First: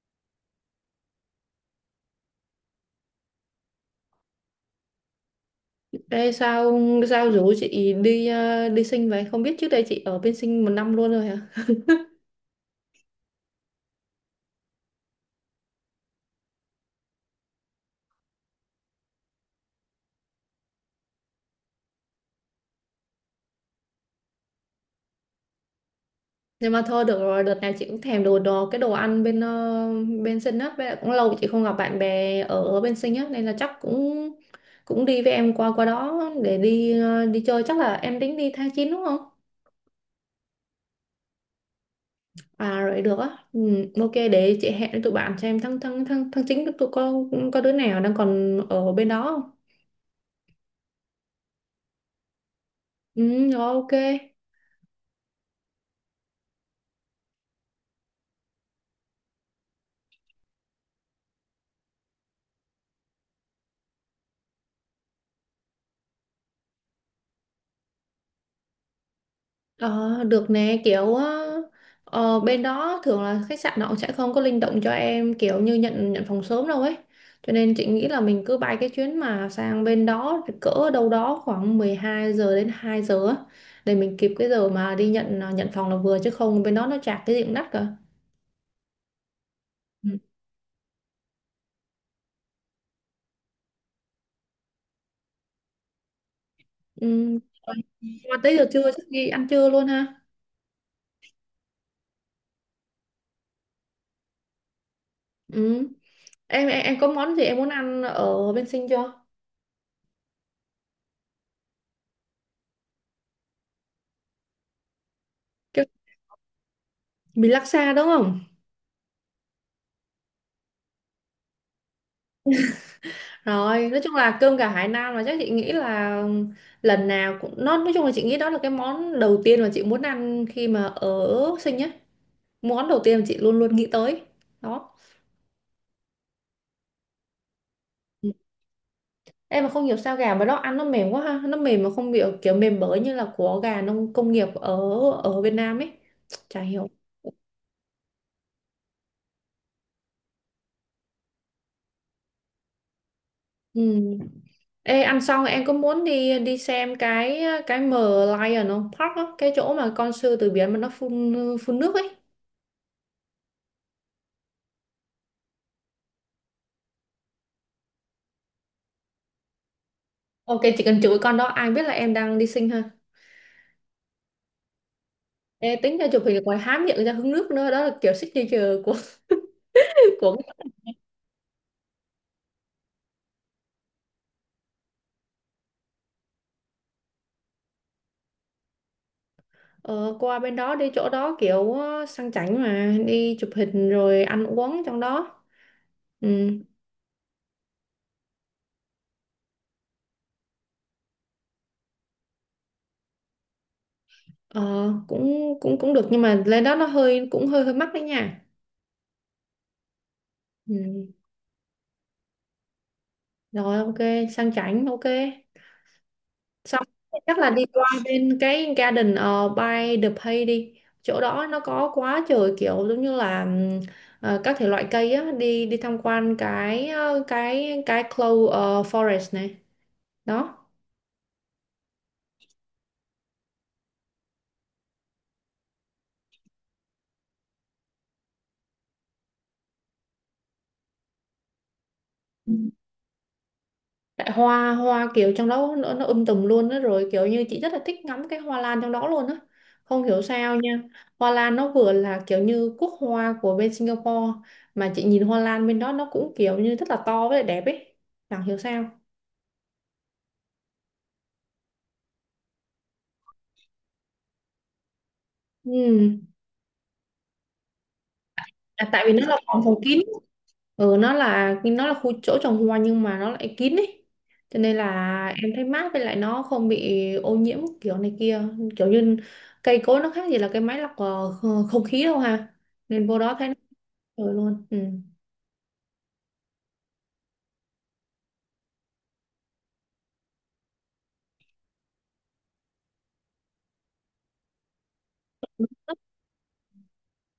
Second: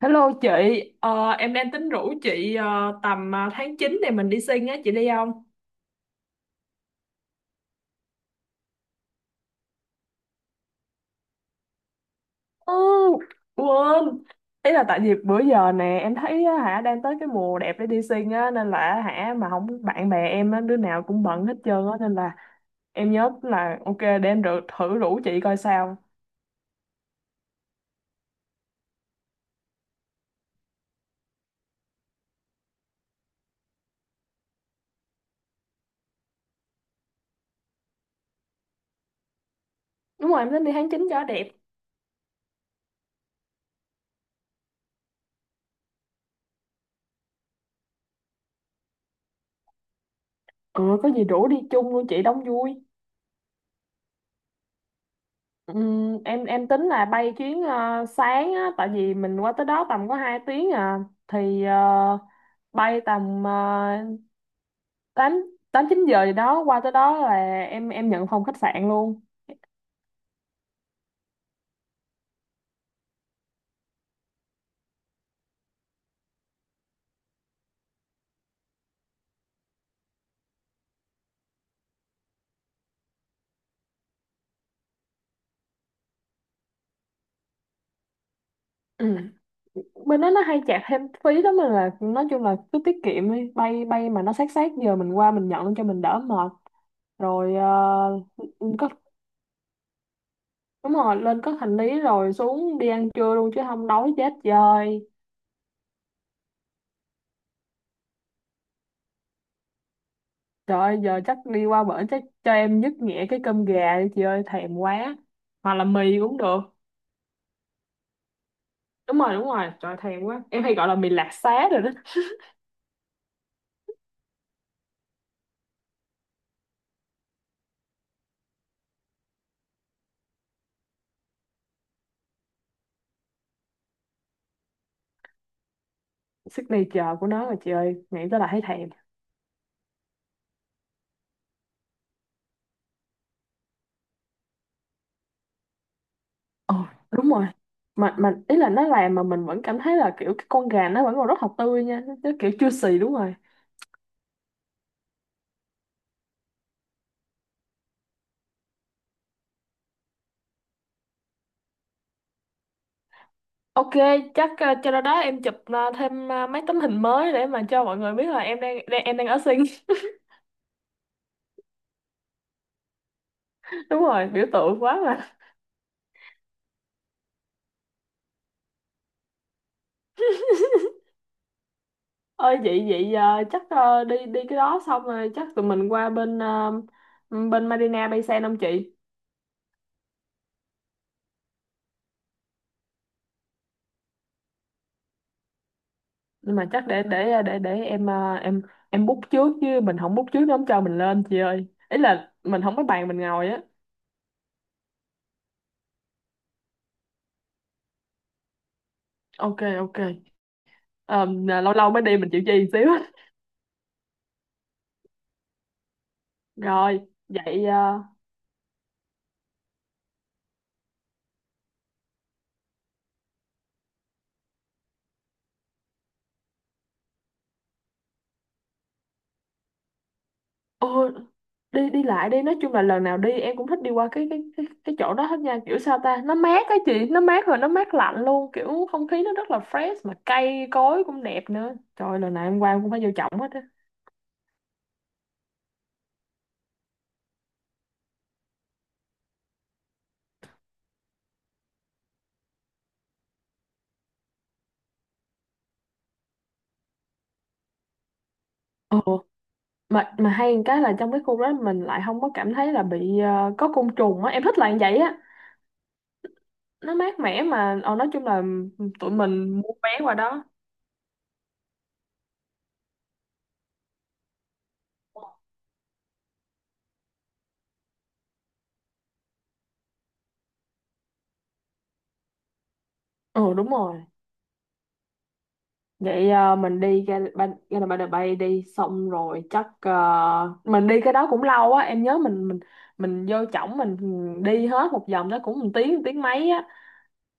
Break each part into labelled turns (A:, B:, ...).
A: Hello chị. Em đang tính rủ chị tầm tháng 9 này mình đi sinh á, chị đi không?
B: Ê, sao sao rủ chị đi đi sinh vậy? Không biết trước đây chị ở bên sinh một năm luôn rồi hả?
A: Ừ, Quên, ý là tại vì bữa giờ nè em thấy á, hả đang tới cái mùa đẹp để đi sinh á nên là hả mà không bạn bè em á đứa nào cũng bận hết trơn á nên là em nhớ là ok thử rủ chị coi sao.
B: Nhưng mà thôi được rồi, đợt này chị cũng thèm đồ đồ cái đồ ăn bên bên sinh á, với lại cũng lâu chị không gặp bạn bè ở ở bên sinh á nên là chắc cũng cũng đi với em qua qua đó để đi đi chơi. Chắc là em tính đi tháng 9 đúng không?
A: Đúng rồi, em tính đi tháng 9 cho đẹp.
B: À rồi được á. Ừ, ok, để chị hẹn với tụi bạn xem tháng tháng tháng tháng 9 tụi con có đứa nào đang còn ở bên đó không?
A: Ừ, có gì rủ đi chung luôn chị đóng vui.
B: Ừ, rồi, ok.
A: Em tính là bay chuyến sáng á, tại vì mình qua tới đó tầm có 2 tiếng à thì bay tầm 8 8 9 giờ gì đó, qua tới đó là em nhận phòng khách sạn luôn.
B: Ờ, được nè, kiểu bên đó thường là khách sạn họ sẽ không có linh động cho em kiểu như nhận nhận phòng sớm đâu ấy, cho nên chị nghĩ là mình cứ bay cái chuyến mà sang bên đó cỡ đâu đó khoảng 12 giờ đến 2 giờ á, để mình kịp cái giờ mà đi nhận phòng là vừa, chứ không bên đó nó chạc cái gì cũng đắt cả.
A: Ừ.
B: Ừ.
A: Bên đó nó hay chặt thêm phí lắm nên là nói chung là cứ tiết kiệm đi, bay bay mà nó sát sát giờ mình qua mình nhận cho mình đỡ mệt.
B: Ừ.
A: Rồi. Ờ,
B: Mà tới giờ
A: có
B: trưa chắc đi ăn trưa luôn ha.
A: Đúng rồi, lên có hành lý rồi xuống đi ăn trưa luôn chứ không đói chết trời.
B: Ừ. em có món gì em muốn ăn ở bên Sinh chưa?
A: Trời ơi, giờ chắc đi qua bển chắc cho em dứt nhẹ cái cơm gà đi chị ơi, thèm quá. Hoặc là
B: Cái
A: mì cũng được.
B: mì laksa đúng không?
A: Đúng rồi, trời ơi, thèm quá. Em hay gọi là mì lạc xá rồi đó.
B: Rồi, nói chung là cơm gà Hải Nam, là chắc chị nghĩ là lần nào cũng nó, nói chung là chị nghĩ đó là cái món đầu tiên mà chị muốn ăn khi mà ở sinh á. Món đầu tiên mà chị luôn luôn nghĩ tới. Đó.
A: Signature của nó rồi chị ơi, nghĩ
B: Ừ.
A: tới là thấy thèm.
B: Em mà không hiểu sao gà mà đó ăn nó mềm quá ha, nó mềm mà không bị kiểu mềm bở như là của gà nông công nghiệp ở ở Việt Nam ấy. Chả
A: Ồ,
B: hiểu.
A: đúng rồi. Mà ý là nó làm mà mình vẫn cảm thấy là kiểu cái con gà nó vẫn còn rất là tươi nha, nó kiểu chưa xì, đúng rồi.
B: Ừ. Ê, ăn xong em có muốn đi đi xem cái M Lion không? Park á, cái chỗ mà con sư tử biển mà nó phun phun nước ấy.
A: Ok, chắc cho đó đó em chụp thêm mấy tấm hình mới để mà cho mọi người biết là em đang, đang em đang ở Sing.
B: Ok, chỉ cần chửi con đó ai biết là em đang đi sinh ha.
A: Đúng rồi, biểu tượng quá mà.
B: Ê, tính ra chụp hình ngoài há miệng ra hứng nước nữa đó là kiểu signature của của
A: Ơi vậy vậy chắc đi đi cái đó xong rồi chắc tụi mình qua bên bên Marina Bay Sen không chị?
B: ờ, qua bên đó, đi chỗ đó kiểu sang chảnh mà đi chụp hình rồi ăn uống trong đó. Ừ.
A: Nhưng mà chắc để để em em book trước, chứ mình không book trước nó không cho mình lên chị ơi, ý là mình không có bàn mình ngồi á.
B: ờ, cũng cũng cũng được nhưng mà lên đó nó hơi, cũng hơi hơi mắc đấy nha.
A: Ok, ok.
B: Ừ.
A: Ờ, lâu lâu mới đi mình chịu chi một xíu.
B: Rồi ok, sang chảnh ok. Xong
A: Rồi.
B: chắc là đi
A: Vậy
B: qua bên cái Garden by the Bay đi. Chỗ đó nó có quá trời kiểu giống như là các thể loại cây á, đi đi tham quan cái cái clove forest này. Đó.
A: uh... đi đi lại đi nói chung là lần nào đi em cũng thích đi qua cái chỗ đó hết nha, kiểu sao ta, nó mát á chị, nó mát, rồi nó mát lạnh luôn, kiểu không khí nó rất là fresh mà cây cối cũng đẹp nữa, trời lần nào
B: Ừ.
A: em qua em cũng phải vô trọng hết á.
B: Tại hoa hoa kiểu trong đó nó tùm luôn á, rồi kiểu như chị rất là thích ngắm cái hoa lan trong đó luôn á. Không hiểu sao nha. Hoa lan nó vừa là kiểu như quốc hoa của bên Singapore, mà chị nhìn hoa lan bên đó nó cũng kiểu như rất là to với lại đẹp ấy. Chẳng hiểu
A: Ừ.
B: sao.
A: mà hay một cái là trong cái khu đó mình lại không có cảm thấy là bị có côn trùng á, em thích là như vậy á,
B: Ừ.
A: nó mát mẻ mà nói chung là
B: À, tại
A: tụi
B: vì nó là
A: mình
B: phòng
A: mua
B: phòng
A: vé
B: kín.
A: qua đó.
B: Ừ, nó là khu chỗ trồng hoa nhưng mà nó lại kín ấy, cho nên là em thấy mát với lại nó không bị ô nhiễm kiểu này kia, kiểu như cây cối nó khác gì là cái máy lọc không khí đâu ha. Nên vô đó thấy nó
A: Ừ, đúng rồi.
B: rồi luôn. Ừ.
A: Vậy à, mình đi ra ban ra là ban bay đi xong rồi chắc à, mình đi cái đó cũng lâu á, em nhớ mình vô trỏng mình đi hết một vòng đó cũng một tiếng, một tiếng mấy á,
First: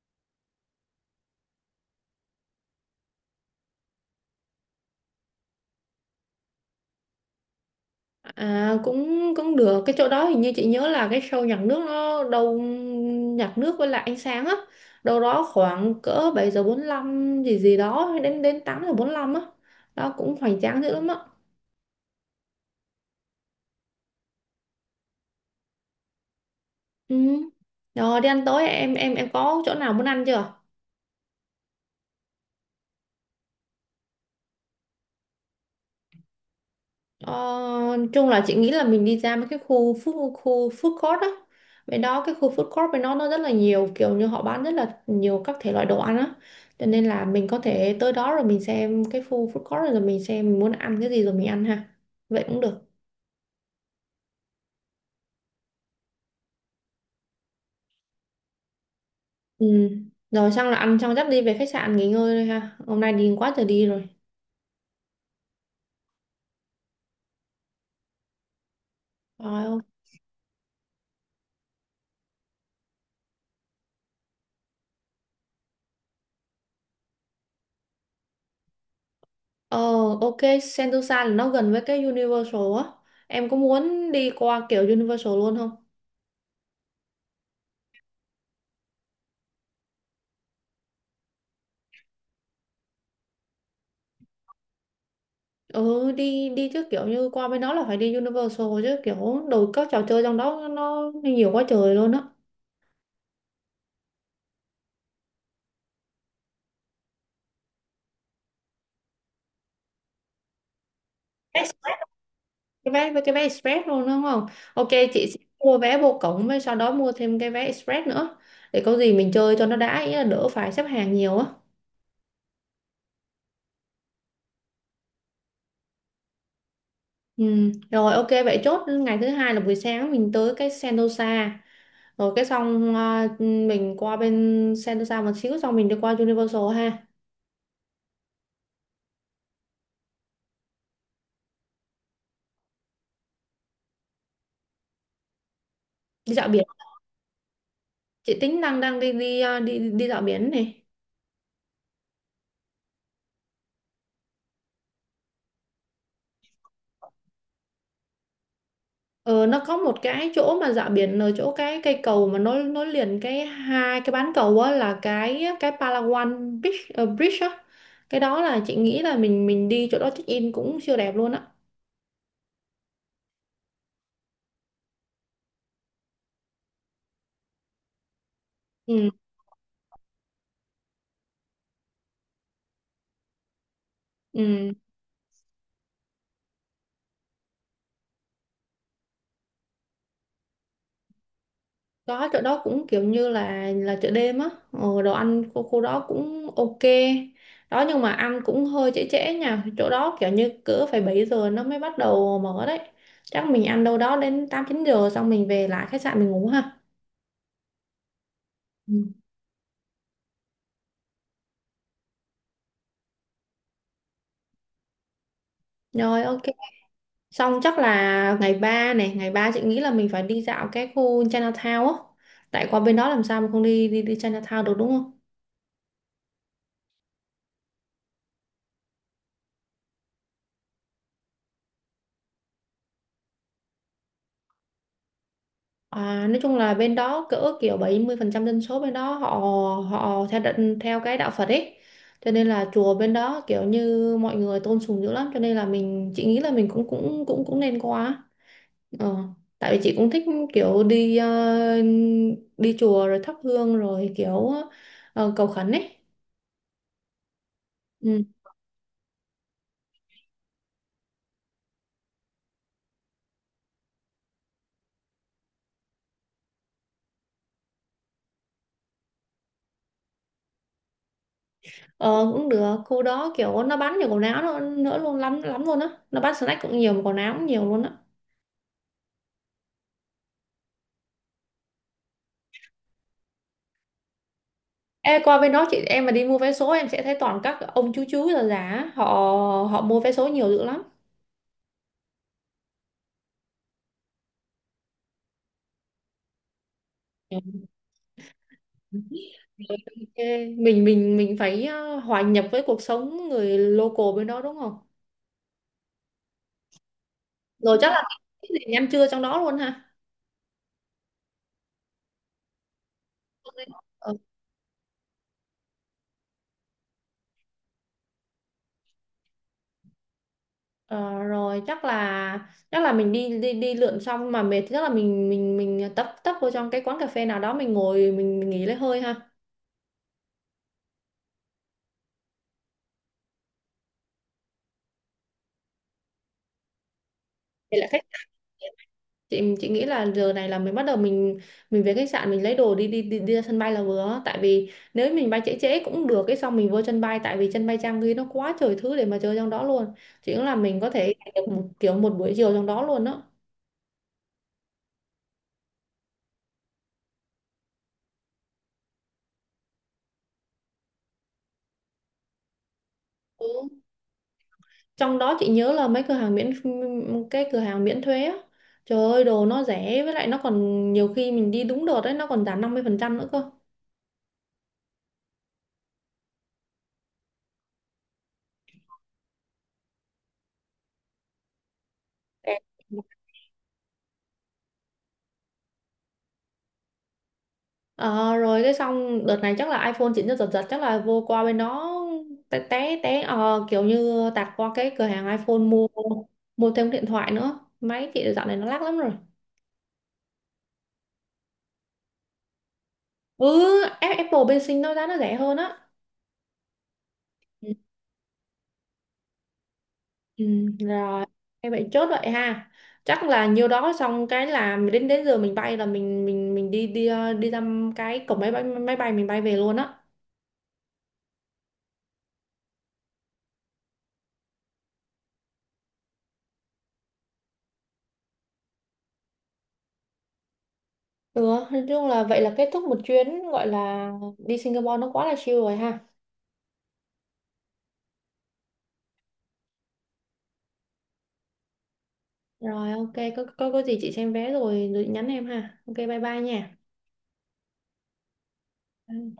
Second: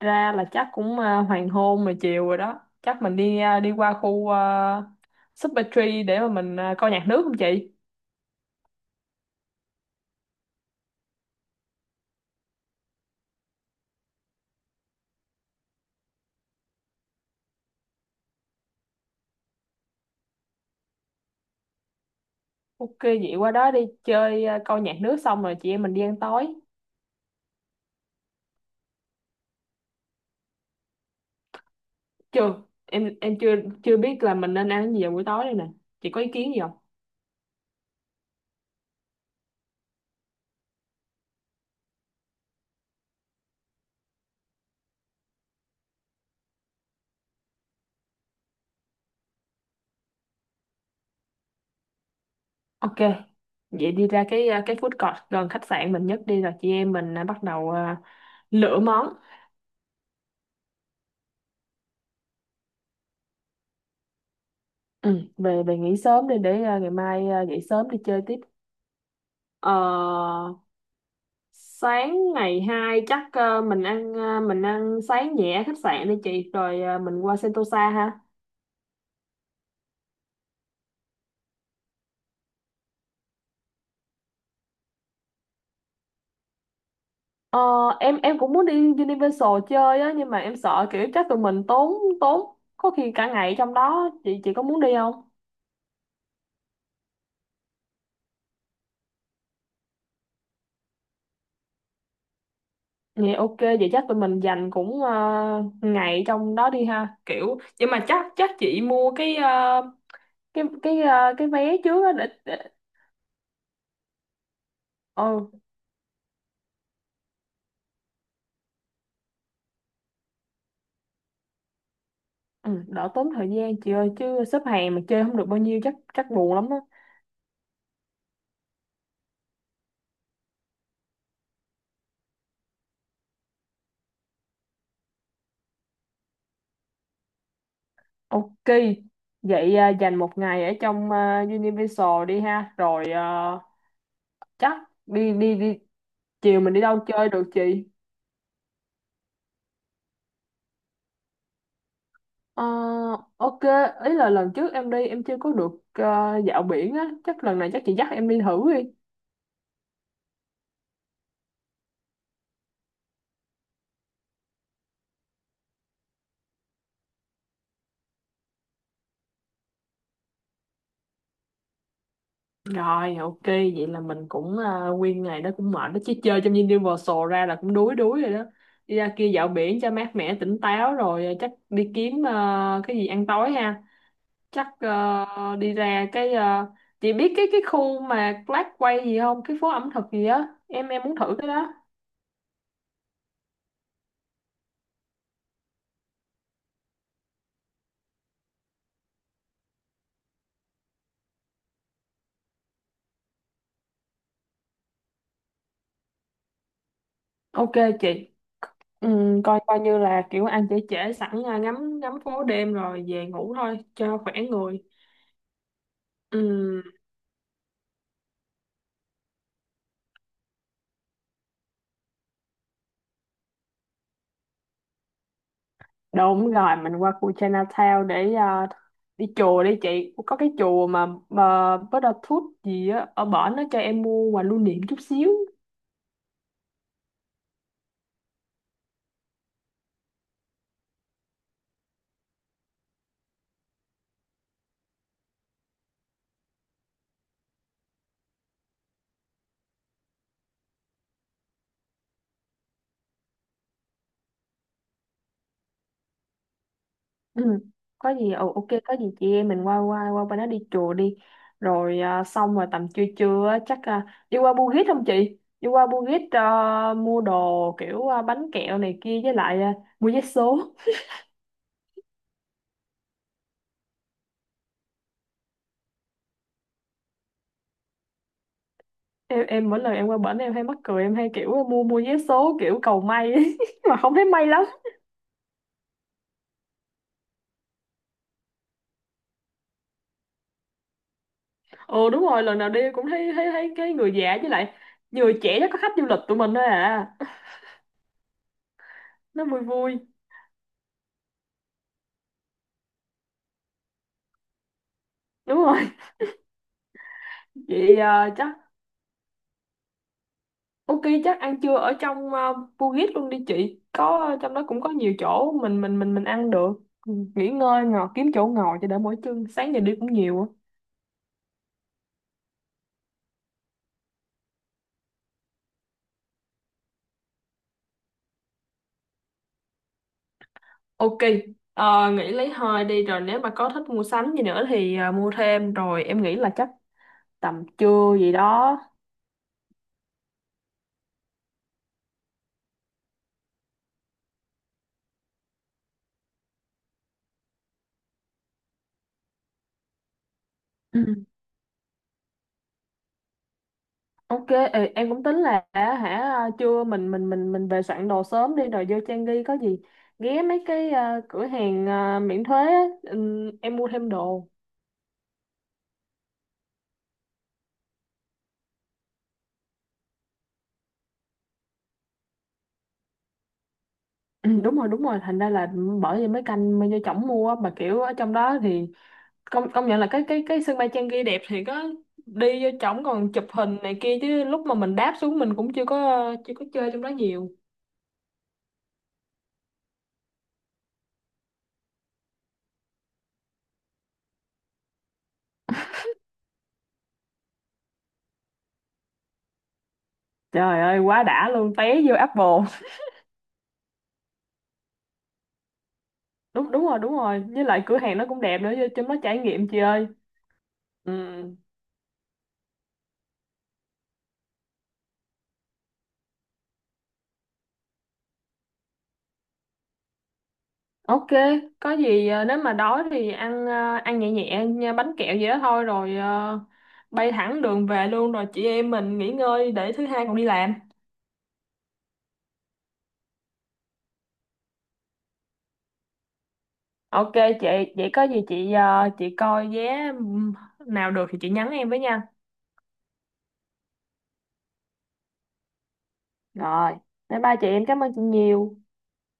A: ra là chắc cũng à, hoàng hôn rồi, chiều rồi đó, chắc mình đi à, đi qua khu Super Tree để mà mình à, coi nhạc nước không chị?
B: cũng cũng được, cái chỗ đó hình như chị nhớ là cái show nhạc nước nó đâu, nhạc nước với lại ánh sáng á, đâu đó khoảng cỡ 7:45 gì gì đó đến đến 8:45 á. Đó cũng hoành tráng dữ lắm á.
A: Ok, vậy qua đó đi chơi à, coi nhạc nước xong rồi chị em mình đi ăn tối.
B: Ừ. Rồi đi ăn tối, em có chỗ nào muốn ăn chưa?
A: Chưa, em chưa chưa biết là mình nên ăn cái gì vào buổi tối đây nè, chị có ý kiến gì không?
B: Ờ, chung là chị nghĩ là mình đi ra mấy cái khu food court á. Bên đó cái khu food court bên đó nó rất là nhiều, kiểu như họ bán rất là nhiều các thể loại đồ ăn á. Cho nên là mình có thể tới đó rồi mình xem cái khu food court, rồi mình xem mình muốn ăn cái gì rồi mình ăn ha. Vậy cũng được.
A: Ok, vậy đi ra cái à, cái food court gần khách sạn mình nhất đi, rồi chị em mình à, bắt đầu à, lựa món.
B: Ừ. Rồi xong là ăn xong dắt đi về khách sạn nghỉ ngơi thôi ha. Hôm nay đi quá trời đi rồi.
A: Ừ, về về nghỉ sớm đi để à, ngày mai à, dậy sớm đi chơi tiếp.
B: Rồi ok.
A: Ờ, Sáng ngày 2 chắc à, mình ăn sáng nhẹ ở khách sạn đi chị, rồi à, mình qua Sentosa ha.
B: Ờ, ok, Sentosa là nó gần với cái Universal á. Em có muốn đi qua kiểu Universal luôn không?
A: Ờ, em cũng muốn đi Universal chơi á, nhưng mà em sợ kiểu chắc tụi mình tốn tốn có khi cả ngày trong đó, chị có muốn đi không?
B: Ừ, đi đi chứ, kiểu như qua bên đó là phải đi Universal chứ, kiểu đồ các trò chơi trong đó nó nhiều quá trời luôn á.
A: Vậy ok, vậy chắc tụi mình dành cũng ngày trong đó đi ha. Kiểu nhưng mà chắc chắc chị mua cái cái
B: Vé
A: vé
B: Express.
A: trước á để, để.
B: Cái vé với cái vé Express luôn đúng không? Ok, chị sẽ
A: Ừ,
B: mua vé vô cổng với sau đó mua thêm cái vé Express nữa. Để có gì mình chơi cho nó đã, ý là đỡ phải xếp hàng nhiều á.
A: ừ, đỡ tốn thời gian chị ơi, chứ xếp hàng mà chơi không được bao nhiêu chắc chắc buồn lắm á.
B: Ừ. Rồi ok, vậy chốt ngày thứ hai là buổi sáng mình tới cái Sentosa. Rồi cái xong mình qua bên Sentosa một xíu, xong mình đi qua Universal ha.
A: Ok. Vậy dành một ngày ở trong Universal đi ha, rồi chắc đi đi đi
B: Đi dạo
A: chiều
B: biển.
A: mình đi đâu chơi được chị?
B: Chị tính đang đang đi đi à, đi đi dạo biển này.
A: Ờ, ok, ý là lần trước em đi em chưa có được dạo biển á, chắc lần này chắc chị dắt em đi thử đi.
B: Ờ nó có một cái chỗ mà dạo biển ở chỗ cái cây cầu mà nối nối liền cái hai cái bán cầu á, là cái Palawan Beach Bridge á. Cái đó là chị nghĩ là mình đi chỗ đó check in cũng siêu đẹp luôn á.
A: Rồi, ok, vậy là mình cũng à, nguyên ngày đó cũng mệt đó chứ, chơi trong Universal ra là cũng đuối đuối rồi đó. Đi
B: Ừ.
A: ra kia dạo biển cho mát mẻ tỉnh táo, rồi à, chắc đi kiếm à, cái gì ăn tối ha. Chắc
B: Ừ.
A: à, đi ra cái à, chị biết cái khu mà Black Quay gì không? Cái phố ẩm thực gì á, em muốn thử cái đó.
B: Đó, chỗ đó cũng kiểu như là chợ đêm á, đồ ăn khu, khu đó cũng ok đó, nhưng mà ăn cũng hơi trễ trễ nha, chỗ đó kiểu như cỡ phải 7 giờ nó mới bắt đầu mở đấy. Chắc mình ăn đâu đó đến 8 9 giờ, xong mình về lại khách sạn mình ngủ ha.
A: Ok chị. Ừ,
B: Ừ.
A: coi coi như là kiểu ăn trễ trễ sẵn à, ngắm ngắm phố đêm rồi về ngủ thôi cho khỏe người.
B: Rồi ok,
A: Ừ.
B: xong chắc là ngày 3 này, ngày 3 chị nghĩ là mình phải đi dạo cái khu Chinatown á, tại qua bên đó làm sao mà không đi đi đi Chinatown được đúng không?
A: Đúng rồi, mình qua khu Chinatown để đi chùa đi chị. Có cái chùa mà Buddha Tooth gì á, ở bển nó cho em mua quà lưu niệm chút xíu.
B: À, nói chung là bên đó cỡ kiểu 70% dân số bên đó họ họ theo theo cái đạo Phật ấy. Cho nên là chùa bên đó kiểu như mọi người tôn sùng dữ lắm, cho nên là mình, chị nghĩ là mình cũng cũng cũng cũng nên qua. Ờ, tại vì chị cũng thích kiểu đi chùa rồi thắp hương rồi kiểu cầu khấn ấy.
A: Ừ. Có
B: Ừ.
A: gì, ồ ok, có gì chị em mình qua qua qua bên đó đi chùa đi. Rồi xong rồi tầm trưa trưa á, chắc đi qua Bugis không chị? Đi qua Bugis mua đồ kiểu bánh kẹo này kia với lại mua vé số.
B: Ờ, cũng được, khu đó kiểu nó bán nhiều quần áo nữa luôn, lắm lắm luôn á. Nó bán snack cũng nhiều mà quần áo cũng nhiều luôn á.
A: Em mỗi lần em qua bển em hay mắc cười, em hay kiểu mua mua vé số kiểu cầu may ấy. Mà không thấy may lắm.
B: Ê, qua bên đó chị em mà đi mua vé số em sẽ thấy toàn các ông chú già già á, họ họ mua vé số nhiều dữ lắm.
A: Ừ, đúng rồi, lần nào đi cũng thấy thấy thấy cái người già, với lại người trẻ chắc có khách du lịch tụi mình thôi à,
B: Ừ.
A: nó vui vui.
B: Ê, mình phải hòa nhập với cuộc sống người local bên đó đúng không.
A: Đúng rồi.
B: Rồi chắc
A: Vậy
B: là
A: à,
B: cái
A: chắc
B: gì ăn trưa trong đó luôn ha.
A: ok, chắc ăn trưa ở trong Bugis luôn đi chị,
B: Ờ,
A: có trong đó cũng có nhiều chỗ mình ăn được. Ừ, nghỉ ngơi ngồi kiếm chỗ ngồi cho đỡ mỏi chân, sáng giờ đi cũng nhiều á.
B: ờ, rồi chắc là mình đi đi đi lượn, xong mà mệt thì chắc là mình tấp tấp vô trong cái quán cà phê nào đó mình ngồi, mình nghỉ lấy hơi ha.
A: Ok, nghỉ lấy hơi đi rồi nếu mà có thích mua sắm gì nữa thì à, mua thêm, rồi em nghĩ là chắc tầm
B: Vậy là khách
A: trưa gì đó.
B: chị nghĩ là giờ này là mình bắt đầu, mình về khách sạn mình lấy đồ đi ra sân bay là vừa, tại vì nếu mình bay trễ trễ cũng được, cái xong mình vô sân bay tại vì sân bay trang ghi nó quá trời thứ để mà chơi trong đó luôn. Chị nghĩ là mình có thể dành được một kiểu một buổi chiều trong đó luôn đó.
A: Ok, ê, em cũng tính là á, hả trưa mình về soạn đồ sớm đi rồi vô Trang Ghi, có gì ghé mấy cái cửa hàng miễn thuế á,
B: Ừ.
A: em mua thêm đồ.
B: Trong đó chị nhớ là mấy cửa hàng miễn cái cửa hàng miễn thuế á, trời ơi đồ nó rẻ, với lại nó còn nhiều khi mình đi đúng đợt đấy nó còn giảm 50% nữa cơ.
A: Ừ, đúng rồi, thành ra là bởi vì mấy canh mới vô chổng mua á, mà kiểu ở trong đó thì công công nhận là cái sân bay Trang Ghi đẹp thì có, đi vô chổng còn chụp hình này kia, chứ lúc mà mình đáp xuống mình cũng chưa có chơi trong đó nhiều.
B: Ờ, rồi cái xong đợt này chắc là iPhone chỉnh cho giật giật, chắc là vô qua bên đó té té té kiểu như tạt qua cái cửa hàng iPhone mua, thêm điện thoại nữa, máy chị dạo này nó lắc lắm rồi.
A: Trời ơi quá đã luôn, té vô Apple.
B: Ừ. Apple bên sinh nó giá nó rẻ hơn á.
A: Đúng đúng rồi, với
B: Ừ,
A: lại cửa hàng nó cũng đẹp nữa, vô trong đó trải nghiệm chị ơi.
B: ừ,
A: Ừ,
B: rồi em vậy chốt vậy ha, chắc là nhiêu đó xong cái là đến đến giờ mình bay là mình đi đi ờ, đi ra cái cổng máy bay, mình bay về luôn á.
A: ok, có gì nếu mà đói thì ăn ăn nhẹ nhẹ nha, bánh kẹo gì đó thôi, rồi bay thẳng đường về luôn, rồi chị em mình nghỉ ngơi để thứ hai còn đi làm.
B: Ừ, nói chung là vậy là kết thúc một chuyến gọi là đi Singapore nó quá là chill rồi ha.
A: Ok chị, vậy có gì chị chị coi vé nào được thì chị nhắn em với nha.
B: Rồi ok, có gì chị xem vé, rồi nhắn em ha. Ok, bye bye nha.
A: Rồi, bye bye chị, em cảm ơn chị nhiều.
B: Ừ.